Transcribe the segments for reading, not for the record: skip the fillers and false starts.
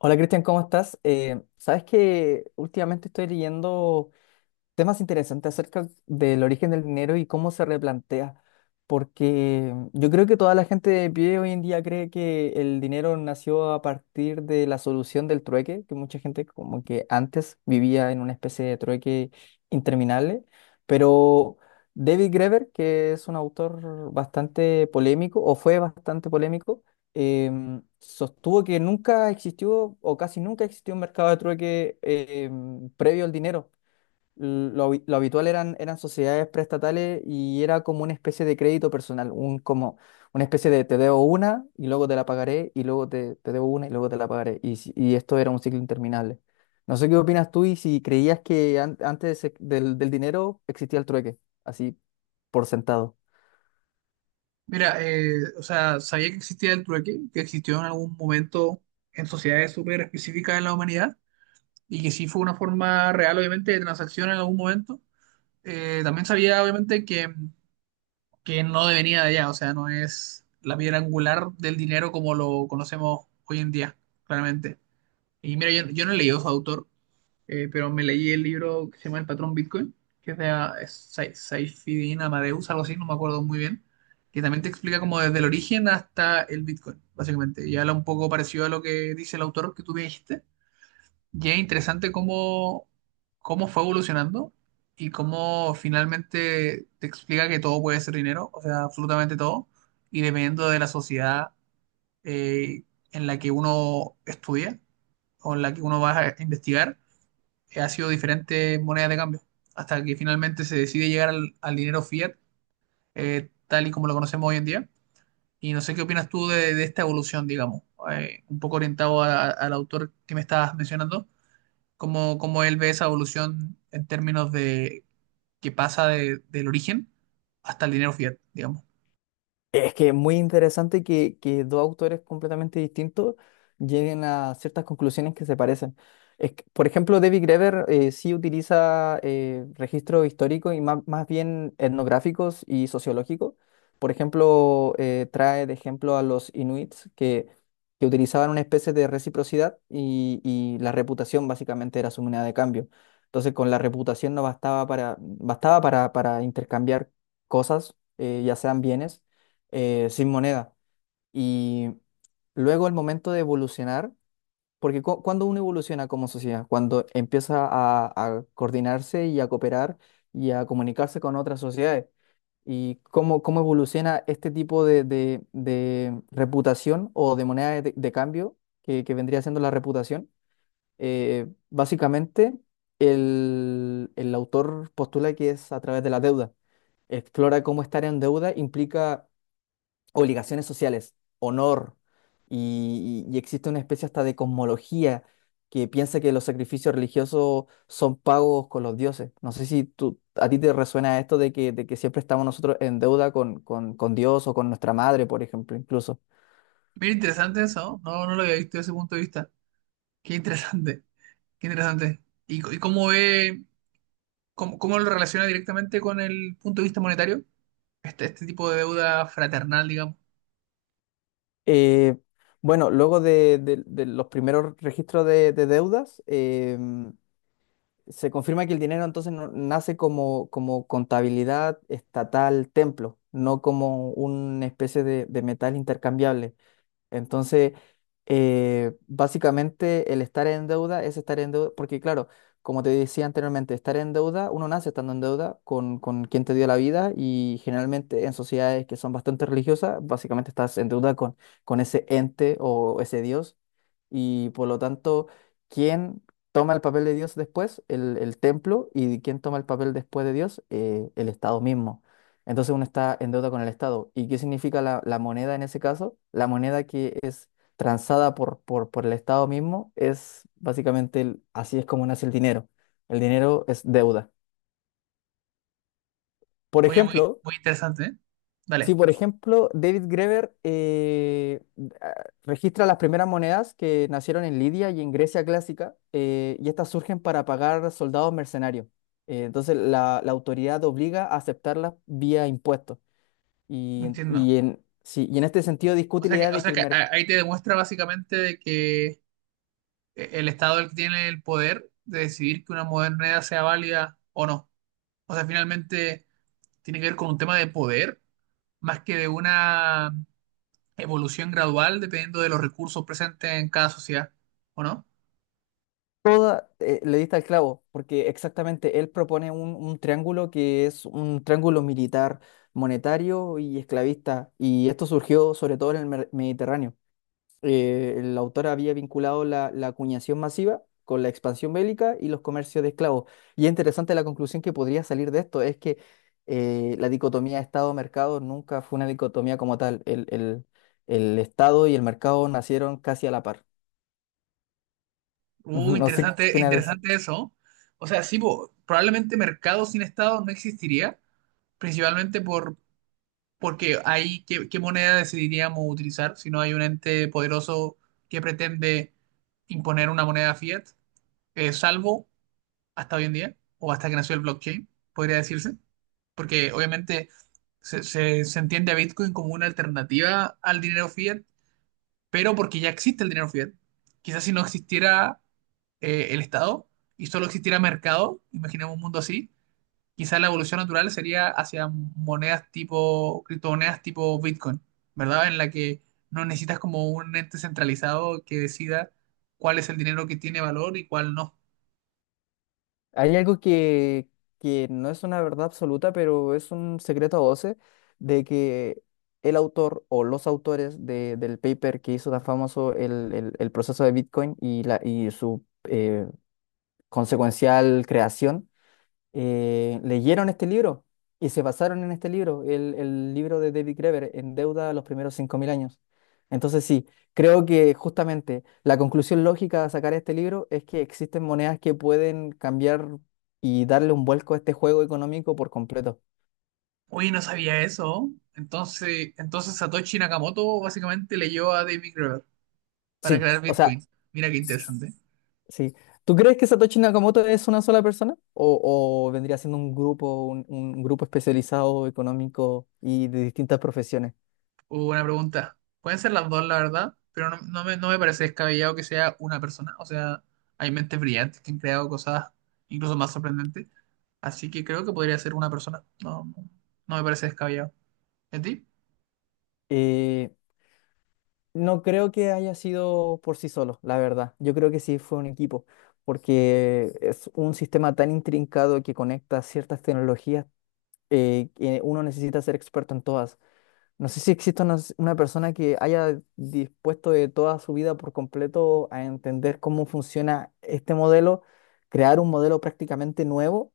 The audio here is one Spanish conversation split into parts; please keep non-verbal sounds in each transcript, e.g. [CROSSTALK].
Hola Cristian, ¿cómo estás? Sabes que últimamente estoy leyendo temas interesantes acerca del origen del dinero y cómo se replantea, porque yo creo que toda la gente de pie hoy en día cree que el dinero nació a partir de la solución del trueque, que mucha gente como que antes vivía en una especie de trueque interminable. Pero David Graeber, que es un autor bastante polémico, o fue bastante polémico, sostuvo que nunca existió o casi nunca existió un mercado de trueque previo al dinero. Lo habitual eran sociedades preestatales y era como una especie de crédito personal, como una especie de te debo una y luego te la pagaré, y luego te debo una y luego te la pagaré. Y, si- y esto era un ciclo interminable. No sé qué opinas tú y si creías que antes del dinero existía el trueque, así por sentado. Mira, o sea, sabía que existía el trueque, que existió en algún momento en sociedades súper específicas de la humanidad y que sí fue una forma real, obviamente, de transacción en algún momento. También sabía, obviamente, que no venía de allá, o sea, no es la piedra angular del dinero como lo conocemos hoy en día, claramente. Y mira, yo no he leído a su autor, pero me leí el libro que se llama El patrón Bitcoin, que es de es Saifuddin Amadeus, algo así, no me acuerdo muy bien, que también te explica como desde el origen hasta el Bitcoin, básicamente. Y habla un poco parecido a lo que dice el autor que tú me dijiste. Y es interesante cómo fue evolucionando y cómo finalmente te explica que todo puede ser dinero, o sea, absolutamente todo, y dependiendo de la sociedad eh, en la que uno estudia o en la que uno va a investigar, ha sido diferentes monedas de cambio, hasta que finalmente se decide llegar al dinero fiat, tal y como lo conocemos hoy en día. Y no sé qué opinas tú de esta evolución, digamos, un poco orientado al autor que me estabas mencionando, cómo él ve esa evolución en términos de que pasa del origen hasta el dinero fiat, digamos. Es que es muy interesante que dos autores completamente distintos lleguen a ciertas conclusiones que se parecen. Es que, por ejemplo, David Graeber sí utiliza registros históricos y más bien etnográficos y sociológicos. Por ejemplo, trae de ejemplo a los inuits que utilizaban una especie de reciprocidad, y la reputación básicamente era su moneda de cambio. Entonces, con la reputación no bastaba bastaba para intercambiar cosas, ya sean bienes, sin moneda. Y luego el momento de evolucionar, porque cuando uno evoluciona como sociedad, cuando empieza a coordinarse y a cooperar y a comunicarse con otras sociedades, y cómo, cómo evoluciona este tipo de reputación o de moneda de cambio, que vendría siendo la reputación. Básicamente el autor postula que es a través de la deuda, explora cómo estar en deuda implica obligaciones sociales, honor, y existe una especie hasta de cosmología que piensa que los sacrificios religiosos son pagos con los dioses. No sé si a ti te resuena esto de que siempre estamos nosotros en deuda con Dios o con nuestra madre, por ejemplo, incluso. Mira, interesante eso, ¿no? No, no lo había visto desde ese punto de vista. Qué interesante, qué interesante. ¿Y, y cómo ve, cómo lo relaciona directamente con el punto de vista monetario? Este tipo de deuda fraternal, digamos. Eh, bueno, luego de los primeros registros de deudas, se confirma que el dinero entonces nace como contabilidad estatal templo, no como una especie de metal intercambiable. Entonces, básicamente el estar en deuda es estar en deuda, porque claro, como te decía anteriormente, estar en deuda, uno nace estando en deuda con quien te dio la vida, y generalmente en sociedades que son bastante religiosas, básicamente estás en deuda con ese ente o ese Dios, y por lo tanto, ¿quién toma el papel de Dios después? El templo. ¿Y quién toma el papel después de Dios? El Estado mismo. Entonces uno está en deuda con el Estado. ¿Y qué significa la moneda en ese caso? La moneda que es transada por el Estado mismo es básicamente así es como nace el dinero. El dinero es deuda. Por Oye, muy, ejemplo, muy interesante, ¿eh? sí, Vale, por ejemplo, David Greber, ah, registra las primeras monedas que nacieron en Lidia y en Grecia clásica, y estas surgen para pagar soldados mercenarios. Entonces, la autoridad obliga a aceptarlas vía impuestos. Y, entiendo. y en, sí, y en este sentido discute la idea O de que sea el que mercado, ahí te demuestra básicamente de que el Estado es el que tiene el poder de decidir que una moneda sea válida o no. O sea, finalmente tiene que ver con un tema de poder más que de una evolución gradual dependiendo de los recursos presentes en cada sociedad, ¿o no? Le dista al clavo, porque exactamente él propone un triángulo que es un triángulo militar, monetario y esclavista, y esto surgió sobre todo en el Mediterráneo. El autor había vinculado la acuñación masiva con la expansión bélica y los comercios de esclavos. Y es interesante la conclusión que podría salir de esto, es que la dicotomía Estado-mercado nunca fue una dicotomía como tal. El Estado y el mercado nacieron casi a la par. [LAUGHS] No sé qué Interesante, opinas de eso. interesante eso. O sea, sí, po, probablemente mercado sin Estado no existiría principalmente porque ahí, ¿ qué moneda decidiríamos utilizar si no hay un ente poderoso que pretende imponer una moneda fiat, salvo hasta hoy en día, o hasta que nació el blockchain, ¿podría decirse? Porque obviamente se entiende a Bitcoin como una alternativa al dinero fiat, pero porque ya existe el dinero fiat. Quizás si no existiera el Estado y solo existiera mercado, imaginemos un mundo así, quizás la evolución natural sería hacia monedas tipo, criptomonedas tipo Bitcoin, ¿verdad? En la que no necesitas como un ente centralizado que decida cuál es el dinero que tiene valor y cuál no. Hay algo que no es una verdad absoluta, pero es un secreto a voces de que el autor o los autores del paper que hizo tan famoso el proceso de Bitcoin y su consecuencial creación, leyeron este libro y se basaron en este libro, el libro de David Graeber, En deuda a los primeros 5000 años. Entonces sí, creo que justamente la conclusión lógica de sacar este libro es que existen monedas que pueden cambiar y darle un vuelco a este juego económico por completo. Oye, no sabía eso. Entonces, Satoshi Nakamoto básicamente leyó a David Graeber para Sí, crear o sea, Bitcoin. Mira qué interesante. sí. ¿Tú crees que Satoshi Nakamoto es una sola persona? O vendría siendo un grupo, un grupo especializado económico y de distintas profesiones? Buena pregunta. Pueden ser las dos, la verdad, pero no, no me parece descabellado que sea una persona. O sea, hay mentes brillantes que han creado cosas incluso más sorprendentes. Así que creo que podría ser una persona. No, no, no me parece descabellado. ¿Y a ti? Eh, No creo que haya sido por sí solo, la verdad. Yo creo que sí fue un equipo, porque es un sistema tan intrincado que conecta ciertas tecnologías, que uno necesita ser experto en todas. No sé si existe una persona que haya dispuesto de toda su vida por completo a entender cómo funciona este modelo, crear un modelo prácticamente nuevo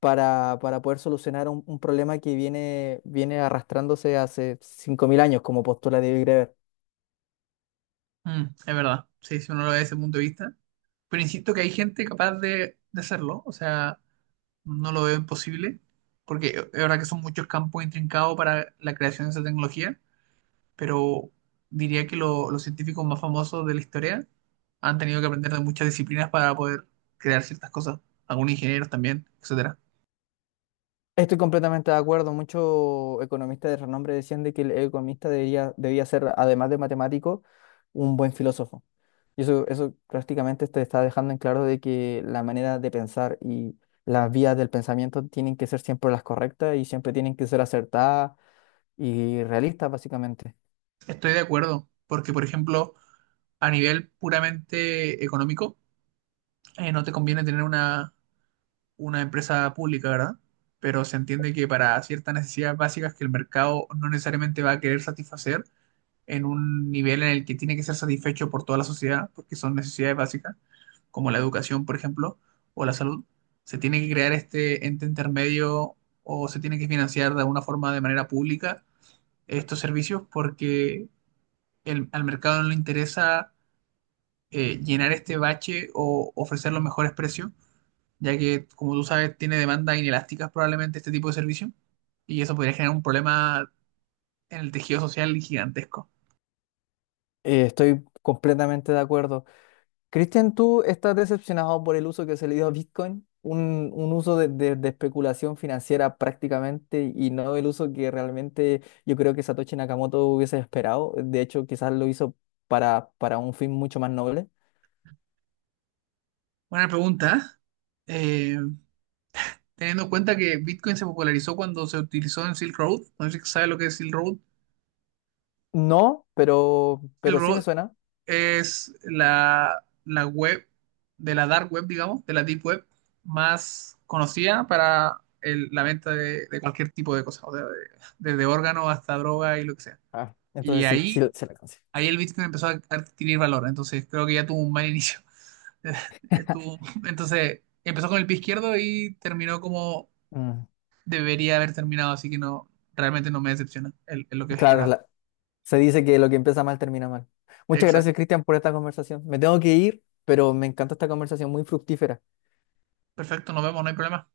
para poder solucionar un problema que viene arrastrándose hace 5000 años, como postula David Greber. Mm, es verdad. Sí, si uno lo ve desde ese punto de vista. Pero insisto que hay gente capaz de hacerlo. O sea, no lo veo imposible. Porque es verdad que son muchos campos intrincados para la creación de esa tecnología, pero diría que los científicos más famosos de la historia han tenido que aprender de muchas disciplinas para poder crear ciertas cosas, algunos ingenieros también, etcétera. Estoy completamente de acuerdo. Muchos economistas de renombre decían de que el economista debía ser, además de matemático, un buen filósofo. Y eso prácticamente te está dejando en claro de que la manera de pensar y las vías del pensamiento tienen que ser siempre las correctas, y siempre tienen que ser acertadas y realistas, básicamente. Estoy de acuerdo, porque por ejemplo, a nivel puramente económico, no te conviene tener una empresa pública, ¿verdad? Pero se entiende que para ciertas necesidades básicas que el mercado no necesariamente va a querer satisfacer, en un nivel en el que tiene que ser satisfecho por toda la sociedad, porque son necesidades básicas, como la educación, por ejemplo, o la salud, se tiene que crear este ente intermedio o se tiene que financiar de alguna forma de manera pública estos servicios porque al mercado no le interesa llenar este bache o ofrecer los mejores precios, ya que, como tú sabes, tiene demandas inelásticas probablemente este tipo de servicio y eso podría generar un problema en el tejido social gigantesco. Estoy completamente de acuerdo. Cristian, ¿tú estás decepcionado por el uso que se le dio a Bitcoin? Un uso de especulación financiera prácticamente, y no el uso que realmente yo creo que Satoshi Nakamoto hubiese esperado. De hecho, quizás lo hizo para un fin mucho más noble. Buena pregunta. ¿Eh? Teniendo en cuenta que Bitcoin se popularizó cuando se utilizó en Silk Road. No sé si sabes lo que es Silk Road. No, Silk pero sí me Road suena. es la web de la dark web, digamos, de la deep web más conocida para la venta de cualquier tipo de cosas, o sea, desde órganos hasta droga y lo que sea. Ah, Y entonces sí, sí se la alcancé. ahí el Bitcoin empezó a adquirir valor, entonces creo que ya tuvo un mal inicio. [LAUGHS] Estuvo- entonces empezó con el pie izquierdo y terminó como Mm, debería haber terminado, así que no, realmente no me decepciona el lo que claro, esperaba. Se dice que lo que empieza mal termina mal. Muchas Exacto. gracias, Cristian, por esta conversación. Me tengo que ir, pero me encanta esta conversación muy fructífera. Perfecto, nos vemos, no hay problema.